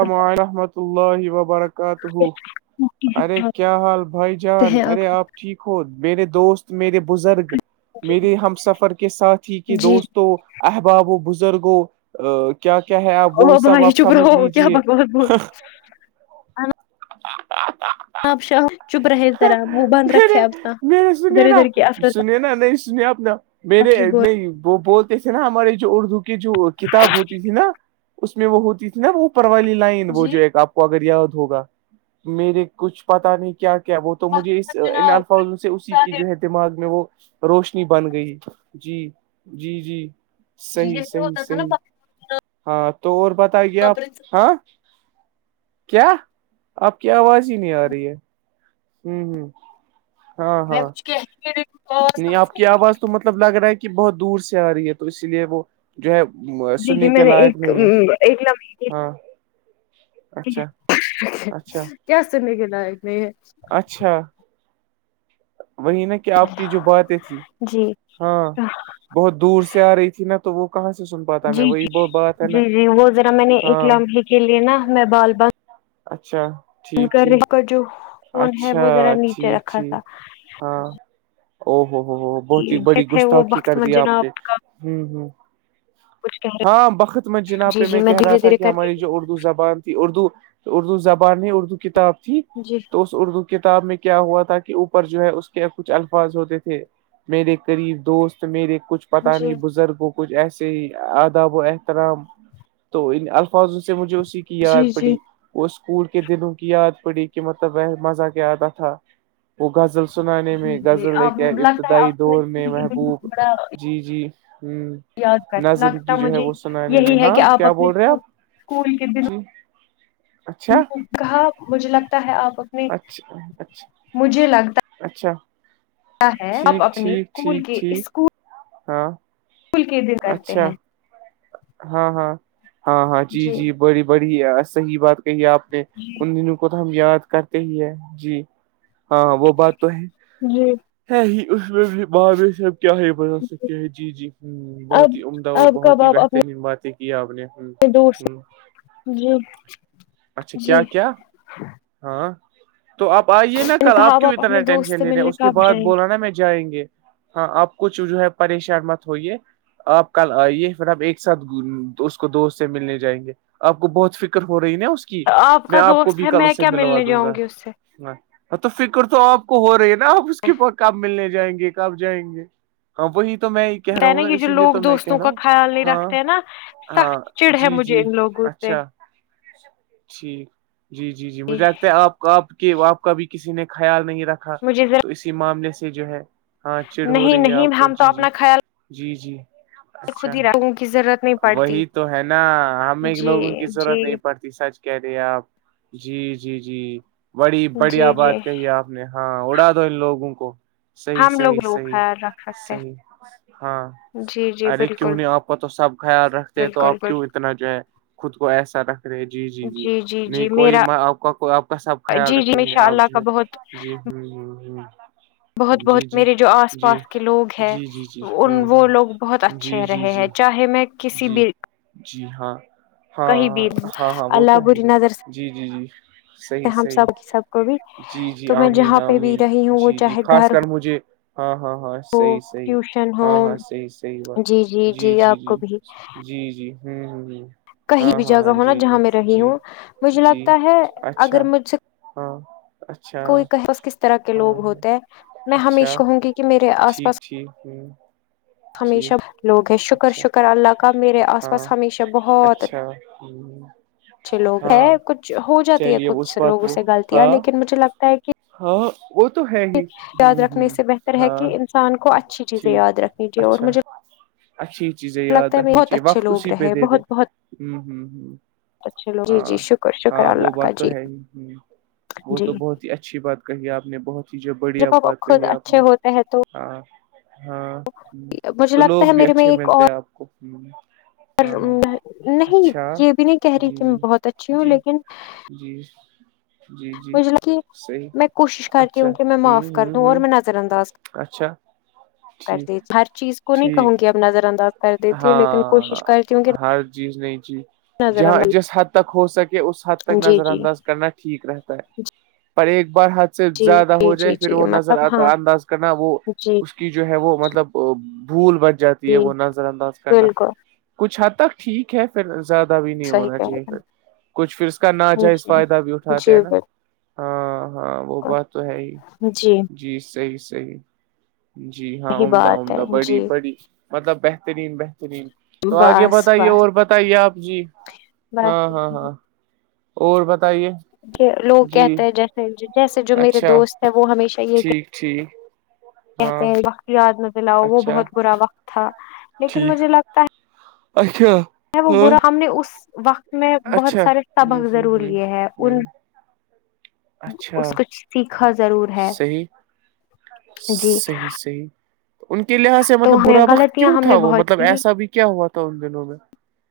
اللہورحمۃ اللہ وبرکاتہ [unintelligible] ات ہو ارے سکتے کیا حال بھائی جان ارے آپ ٹھیک ہو میرے دوست میرے بزرگ جی میرے ہم سفر کے سات ہی کے جی دوست تو احباب و بزرگوں کیا کیا ہے آپ وہ او سب بھائی آپ چپ سمجھ رہو لیجیے کیا بکواس بول رہے [inaudible] [inaudible] مے آپ شاہ چپ رہے ذرا منہ بند رکھے اپنا م نے ادھر سنے نا ادھر کی افرت سنےینا نہیں سن اپنا [unintelligible] میرے تفری بول نہیں وہ بہت تھے نا ہماراری جو اردو کی جو کتاب ہوتی تھی نا اس میں وہ ہوتی تھی نا وہ پروی لائن وہ جی جو ایک آپ کو اگر یاد ہوگا میرے کچھ پتا نہیں کیا کیا کیا وہ تو مجھے اس ان جناب الفاظوں سے اسی کی جو ہے دماغ میں وہ روشنی بن گئی جی جی جی جی صحی یہی صحیح ہوتا تھا نا صحیح ہاں تو اور بتائیے آپ ہاں کیا آپ کی آواز ہی نہیں آ رہی ہے ہوں ہوں ہاں ہاں کہ [unintelligible] نہیں آپ کی آواز تو مطلب لگ رہا ہے کہ بہت دور سے آ رہی ہے تو اسی لیے وہ جو ہے جی جی سننے میں کے نے لائق ایک نہیں ہے ایک لمحے ہاں اچھا اچھا کیا سنے کے لائق نہیں یہ اچھا وہی نا کہ آپ کی جو باتیں تھی جی ہاں بہت دور سے آ رہی تھی نا تو وہ کاں سن پاتا میں جی وہی جی وہ بات ہے نا جی جی وہ ذرا میں نے ایک ہاں لمحے کے لیے نا میں بال بغ اچھا ان ٹھیک کا ر ٹھیک کا جو فون ہے وہ اچھا ذرا نیچے ٹھیک رکھا تھا ٹھیک ہاں او ہوو ہو ہو بہت ہی بڑی جیت ہے وہ گستاخی وقت کر دیا آپ مجنا نے جی ہوں کچھ کہہ ہاں بخط مت رہے جناب جی پہ جی میں کہہ رہا دھیرے تھا دھیرے کہ کر کے ہماری جو اردو زبان تھی اردو اردو زبان نے اردو کتاب تھی جی تو اس اردو کتاب میں کیا ہوا تھا کہ اوپر جو ہے اس کے کچھ الفاظ ہوتے تھے میرے قریب دوست میرے کچھ پتا جی نہیں بزرگوں کچھ ایسے ہی آداب و احترام تو ان الفاظوں سے مجھے اسی کی یاد جی جی پڑی وہ اسکول کے دلوں کی یاد پڑی کہ مطلب وہ مزہ کیا آتا تھا وہ غزل سنانے جی میں جی غزل ہے آپ کیا لگتا ہے آپ ابتدائی کو دور میں اسکول کے دن محبوب بڑا جی جی ہ یاد کر نظم کی لگتا جو ہے مجھے وہ سنانے میں یہی ہے ہاں کہ آپ کیا اپنے بول رہے آپ اسکول کے جی دنوں اچھا کہاں مجھے لگتا ہے آپ اپنے اچھا اچھا مجھے لگتا اچھا ہے آپ ٹھیک ٹھیک ٹھیک ٹھیک ہاں پل کی در کرتے اچھا ہیں [unintelligible] ہاں ہاں ہاں ہاں جی جی بڑی بڑی صحیح بات کہ آ نے ان دنوں کو تو ہم یاد کرتے ہی ہے جی ہاں وہ بات تو ہے جی ہے ہی اس میں بھی باب صاب کیا ہے [unintelligible] ب سک کیا ہے جی جی ہ اب بہت ہی عمدہ اور اب بہت کب آپ اپنے بہترین باتیں کی آپ نے ہ ہ دوست جی اچھا جی کیا میں کیا ہاں تو آپ آئیے نا نے کل کہا آپ اب کیوں اپنے اتنا دوست ٹینشن سے لے رہے ہیں ملنے اس کے کب بعد جائیں بولا نا میں جائیں گے ہاں آپ کچ جو ہے پریشان مت ہوئیے آپ کل آئیے پھر آپ ایک ساتھ اس کو دوست سے ملنے جائیں گے آپ کو بہت فکر ہو رہی ہے نا اس کے میں کا آپ کو دوست بھی ہے کل میں اسے کیا ملوا ملنے دوں جاؤں گا گی اس سے تو فکر تو آپ کو ہو رہی ہے نا آپ اس کے کام ملنے جائیں گے کب جائیں گے ہاں وہی تو میں ہی کہہ رہا ہے ہوں نا یہ جو اسی لیے لوگ تو میں کہہ دوستوں رہا کا ہوں خیال نہیں ہاں رکھتے ہیں نا ہاں سخت چڑ ہے جی مجھے جی ان لوگوں سے اچھا ٹھیک جی جی جی مجھے لگتا ہے آپ آپ کے آپ کا بھی کسی نے خیال نہیں رکھا مجھے تو ذرا اسی معاملے سے جو ہے ہاں چڑ ہو نہیں رہی ہے آپ نہیں کو ہم تو جی جی اپنا خیال جی جی خود اچھا ہی رکھوں کی ضرورت نہیں پڑتی وہی تو ہے نا ہمیں جی لوگوں کی جی ضرورت نہیں پڑتی سچ کہہ رہے ہیں آپ جی جی جی بڑی بڑیا جی جی بات کہی آپ نے ہاں اڑا دو ان لوگوں کو صی ہم صی لوگ لوگ خیال رکھ سکتے صیی ہاں ہیں جی جی ار بالکل آپ کا تو سب خیال رکھ تو بالکل آپ کیوں بال اتنا جو ہے خود کو ایسا رکھ رہے ہیں جی جی جی نہیں کوئی آپ کا کو آپ کا سب خیال جی جی ان رکھیں گے شاء آپ اللہ جو کا ہے بہت جی ہ ہ ہ بہت جی بہت جی میرے جو آس جی پاس کے لوگ ہیں جی جی جی ہ ان وہ ہ لوگ بہت اچھے جی ہیں جی رہے ہیں جی چاہے میں کسی جی بھی جی ہاں کہیں ہاں بھی ہاں ہاں وہ تو اللہ ہے بری ہی نظر سے جی جی جی صحیح ہم صحیح سب سب کو بھی جی جی تو میں آمین جہاں پہ بھی آمین رہی ہوں وہ جی جی چاہے خاص گھر ہو کر مجھے ہاں ہاں ہاں سحیح سحی ٹیوشن ہو ہاں ہاں صحیح سحیح بات جی جی ج جی آپ کو بھی جی جی ہوں جی کہیں ہاں بھی ہاں جگہ ہاں ہو نا جہاں جی میں رہی جی ہوں مجھے جی لگتا ہے اچھا اگر مجھ سے ہاں اچھا کوئی کہ بس کس طرح کے ہاں لوگ ہاں ہوتے ہیں میں ہمیش کہوں گی کہ میرے آس پاس جٹھیک ہے ہمیشہ لوگ ہیں شکر اچھا شکر اللہ کا میرے آس ہاں پاس ہمیشہ بہت اچھا ہ اچھے لوگ ہے ہاں کچھ ہو جاتی ہے چلیے اس کچھ بات لوگوں وہ سے غلطیاں ہاں لیکن مجھے لگتا ہے کہ ہاں وہ تو ہے ہی یاد ہ ہ رکھنے سے بہتر ہے ہاں کہ انسان کو اچھی چیزیں ٹھیک یاد رکھنی چاہیے اور اچھا مجھے اچھی چیزیں یاد لگتا ہے رکھنی بہت چاہیے اچھے وقت لوگ اسی پہ رہے دے دے بہت بہت ہ ہوں ہ اچھے لوگ جی ہاں جی شکر شکر ہاں وہ اللہ کا بات تو جی ہے ہی ہ وہ جی تو بہت اچھی بات کہی آپ نے بہت ہی جو بڑھیا جب اپ بات خود کہی ہے آپ اچھے نے ہوتے ہیں تو ہاں ہاں مجھے تو لوگ لگتا ہے بھی میرے اچھے ملتے ہیں آپ کو پر ہاں ہاں نہیں اچھا یہ بھی نہیں کہہ رہی جی کہ میں بہت اچھی ہوں جی لیکن جی جی جی جی مجھ صحیح میں کوشش کرتی اچھا ہوں کہ میں ہ معاف کر ہ دوں اور ہ میں نظر انداز اچھا کر ٹھیک دی ہر چیز کو نہیں کہوں ٹھیک گی اپ نظر آداز ہاں ہر چیز ن چی نظر جہاں انداز جس حد تک ہو سکے اس حد تک جی نظر جی انداز کرنا ٹھیک رہتا ہے پر ایک بار ہھ س سے جی زیادہ جی ہو جائے جی پھر جی وہ نظر مطلب ہاں انداز کرنا وہ جی کی جو ہے وہ مطلب بھول بچ جاتی ہے جی وہ نظر انداز کرنا بالکل کچھ حد تک ٹھیک ہے پھر زیادہ بھی نہیں صحیح ہونا کہہ چاہیے رہے پھر کچھ پھر اس کا ہیں ناجائز جی فائدہ بھی اٹھاتے ہیں جی نا بالکل ہاں ہاں وہ بات تو ہے ہی جی صحی صحی جی ہاں یہی عمدہ بات عمدہ ہے بڑی جی بڑی مطلب بہترین بہترین تو آگے بس بتائیے بس اور بتائیے آپ جی ہاں باقی ہاں ہاں اور بتائیے لوگ جی کہتے ہیں جیسے جیسے جو میرے دوست ہے وہ ہمیشہ یہ کہ جی کہتے ہیں وقت یاد نہ دلاؤ وہ اچھا بہت برا وقت تھا لیکن ٹھیک مجھے لگتا ہے اچھا وہ ہاں برا ہم نے اس وقت میں بہت اچھا سارے ہ سبق ہ ضرور ہ لیے ہیں ہ ان اچھا اس کچھ سیکھا ضرور ہے صحیح جی صحیح صحیح ان کے لحاظ سے تو مطلب ہمیں برا وقت غلطیاں کیوں ہم تھا نے وہ بہت مطلب کی ایسا بھی کیا ہوا تھا ان دنوں میں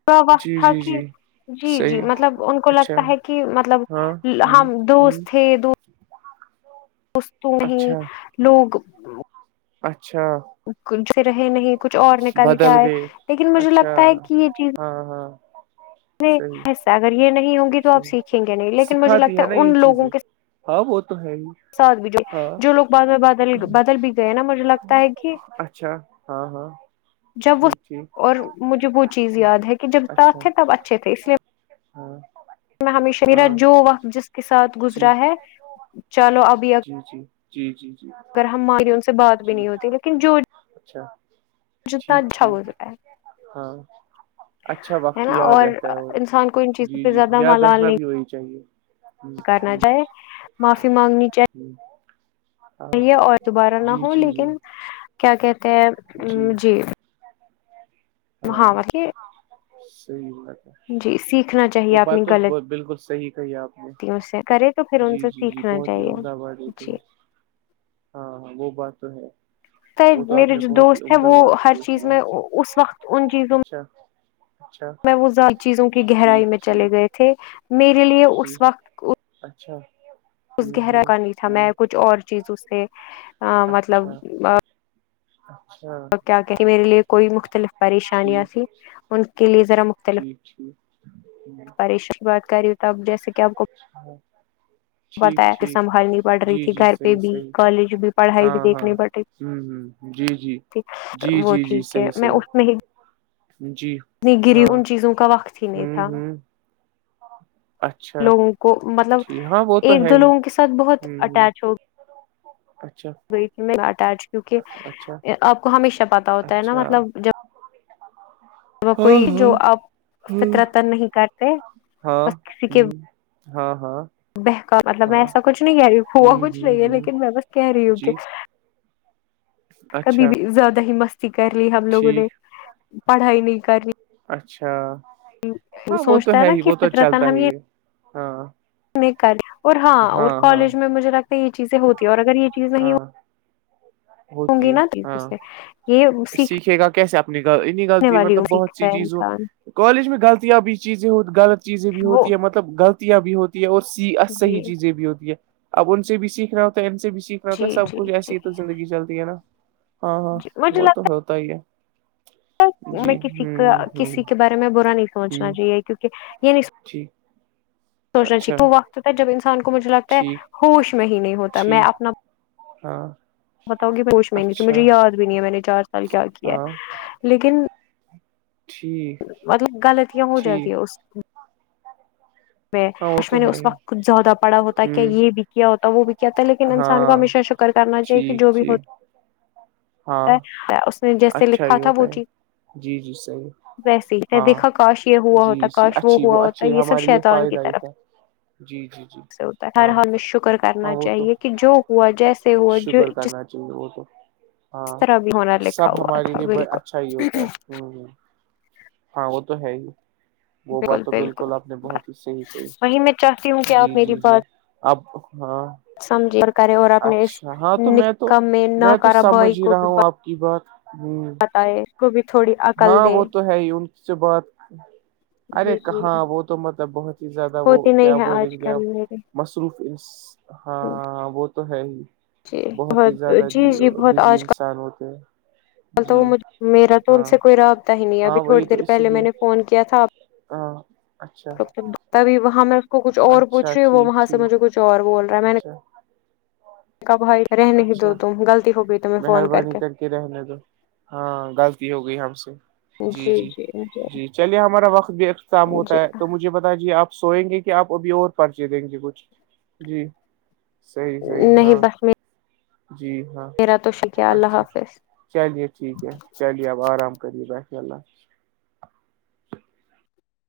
تو وقت جی تھا جی کہ جی جی جی صحیح مطلب ان کو اچھا لگتا ہے کہ مطلب ہاں ہ ہم ہ دوست تھے دو اس تو نہیں اچھا لوگ اچھا کچ سے رہے نہیں کچھ اور نکل کے بدل آئے گئے لیکن مجھے اچھا لگتا ہے کہ یہ چیز ہاں ہاں نہیں صحیح ایسا اگر یہ نہیں ہوںگی تو آپ صحیح سیکھیں گے نہیں لیکن مجھے سکھاتی لگتا نا ہے یہ ان لوگوں چیزیں کے ہاں وہ تو ہے ہی سات بجے ہاں جو لوگ بعد میں بدل بدل بھی گئے نا مجھے لگتا ہے کہ اچھا ہاں ہاں جب وہ ٹھیک ٹھیک اور مجھے وہ چیز ٹھیک یاد ہے کہ جب ساتھ اچھا تھے تب اچھے تھے اس لیے ہاں میں ہمیشہ میرا ہاں جو وقت جس کے ساتھ جی گزرا ہے چلو ابھی جی جی جی جی جی اگر ہم ماری ان سے بات بھی جی نہیں ہوتی لیکن جو اچھا جتا ٹھیک اچھا ہوز ٹھیک رہا ہے ہاں اچھا ہے وقت نا یاد اور رہتا ہے انسان کو ان چیزوں جی پہ جی زیادہ یاد مالال رکھنا نہیں بھی وہی چاہیے کرنا چاہے معافی مانگنی چاہیے ہوں [inaudible] اور دوبارہ نہ ہو جی جی لیکن کیا کہتے ہیں جی مہ ہاں ماہ صحیح بات ہے جی سیکھنا وہ چاہیے اپپنی بات تو بالکل صحیح کہی آپ نے غلطوں سے کرے تو پھر ان جی سے جی جی سیکھنا بہت ہی چاہیے عمدہ بات یہ کہی جی ہاں ہاں وہ بات تو ہے وہ تو آپ میرے نے جو بہت ہی دوست ہے عمدہ وہ بات ہر کی اس چیز لحاظ میں سے اس وقت ان چیزوں میں اچھا اچھا میں وہ زیادہ چیزوں کی گہرائی ٹھیک میں چلے ٹھیک گئے تھے میرے لیے اس ٹھیک وقت اچھا اس ہ گہرا ہ کا نہیں تھا ہ میں کچھ اور چیزوں سے مطلب اچھا اچھا تو کیا کہتی میرے لیے کوئی مختلف پریشانیاں ان کے لیے ذرا جی مختلف اچھا پریشانی بات کر رہی ہو تو اب جیسے کہ آپ کو ہاں بتایا کہ سنبھالنی پڑ رہی جی تھی جی گھر پہ صحیح بھی صحیح کالج بھی پڑھائی بھی ہاں دیکھنی ہاں پڑ رہی تھی ہ ہ جی جی جی وہ جی تھی جی کہ صحیح میں صحیح اس میں ہی جی اتنی گری ہاں ان چیزوں کا وقت ہی نہیں ہ تھا ہ اچھا لوگوں کو مطلب ٹھیک ہاں وہ تو ایک ہے دو ہی لوگوں کے ساتھ بہت ہوں اٹیچ ہوگی اچھا چ کیک اچھا آپ کو ہمیشہ پتا ہوتا ہے نا اچھا مطلب جب ج [unintelligible] ہاں کوئی جو آپ ہاں فطرتن نہیں کرتے ہاں بس کسی کے ہاں ہاں بہ کاا مطلب میں ہاں ایساچھ نہیں کہ رہی ہوا ہوں کچھ ہوں نہیں ہے ہوں لیکن میں بس کہہ رہی ہوں کہ جی کبھی اچھا بھی زیادہ ہی مستی کر لی ہم لوگوں نے ٹھیک پڑھائی نہیں کر لی اچھا ہاں وہ تو سوچتا ہے نا ہی کہ وہ تو فطر تن چلتا ہم یہ ہی ہے ہاں نہیں کریں اور ہاں اور کالج میں مجھے لگتا ہے یہ چیزیں ہوتی ہے اور اگر یہ چیزیں یہ ہاں ہوتی ہے ہاں سیکھنے سیکھے گا کیسے اپنینی غلطی والی مطلب بہت سیکھتا سی ہے چیزوں انسان کالج میں غلطیاں بھی چیزیں ہو غلط چیزیں بھی وہ ہوتی ہے مطلب غلطیاں بھی ہوتی ہے اور س صح جی چیزیں بھی ہوتی ہے اب ان سے بھی سیکھناا ہوتا ہے ان سے بھی سیکھنا ہوتا جی سب جی کچھ جی ایسی ہی تو زندگی چلتی ہے نا ہاں ہاں جی مجھے وہ تو لگتا ہوتا ہی ہے میں جی کسی کا ہوں ہ کسی کے بارے میں برا نہیں سوچنا چاہیے کیوںکہ یہ نہیں جی سوچنا چاہیے وہ وقستتا ہے جب انسان کو مجھے لگتا ہے ٹھیک ہوش میں ہی نہیں ہوتا میں ٹھیک اپنا ہاں بتاؤ گی پوش میں نہیں تھی اچھا مجھے یاد بھی نہیں ہے میں نے چار سال کیا کیا ہاں ہے لیکن ٹھیک مطلب غلطیا ہو جاتی ٹھیک ہے اس میں ہاں وہ آش میں تو نے ہے اس ہی وقت کچھ زیادہ پڑا ہوتا کیا ہ یہ بھی کیا ہوتا وہ بھی کیا تھا لیکن انسان کو ہاں ہمیشہ شکر کرنا چاہیے کہ ٹھیک جو بھی ٹھیک ہوتا ہاں اس نے جیسے اچھا لکھا ہی تھا وہ ہوتا ہے جی جی جی صحیح ویسے ہی ہاں دیکھا کاش یہ ہوا جی ہوتا جی کاش وہ اچھی ہوا ہوتا اچھی یہ سب ہمارے لیے شہتا فائدہ ہی تھا [unintelligible] ہوتا ہر ہاں حال میں شکر ہاں کرنا وہ تو چاہیے کہ جو ہوا جیسے ہوا شکر ج کرنا چاہیے وہ تو ہاں [unintelligible] سب ہمارے تھا لیے ب اچھا ہی بالکل ہوتا ہے ہ ہاں وہ تو ہے ہی وہ بالکل بات تو بالکل آپ نے بہت بس ہی صحیح کہی وہی میں چاہتی ہوں کہ جی آپ میری جی جی بات [unintelligible] سمجھے اور کرے اور اپنے اس اچھا ہاں تو میں تو نکم نہ میں تو کارا بھائی سمجھ ہی کو رہا بھی ہوں آپ کی بات ہ بتائے اس کو بھی تھوڑی عقل ہاں دے وہ تو ہے ہی ان سے بات ارے جی جی ہاں وہ تو مطلب بہت ہی زیادہ وہ ہوتی کیا نہیں ہے بولیں آج گے آپ کل میرے مصروف ہاں وہ تو ہے ہی جی بہت ہی زیادہ جی جی بہت بزی آج انسان ہوتے ہیں کل تو جی وہج میرا تو ان ہاں سے کوئی رابطہ ہی نہیں ہے ابھی ہاں تھوڑی وہی تو دیر اسی پہلے میں لیے نے فون کیا تھا آ [unintelligible] تبھی وہاں میں اس کو کچھ اور پوچ اچھا رہی ہوں ٹھیک وہاں سے مجھے ٹھیک کچھ اور بول رہا ہے میں اچھا نے بھائی رہ نہیں دو اچھا تم غلطی ہو گئی ت میں فون کر کے کے رہنے دو ہاں غلطی ہو گئی ہم سے جی جی جی چلیے ہمارا وقت بھی اختتام جی ہوتا ہے تو مجھے بتاجے آپ سوئیں گے کیا آپ ابھی اور پرچے دیں گے کچھ جی صحیح صحیح نہیں ہاں بس جی ہاں میرا تو شکریہ اللہ اچھا حافظ چلیے ٹھیک ہے چلی ج آپ آرام کریے باشاء اللہ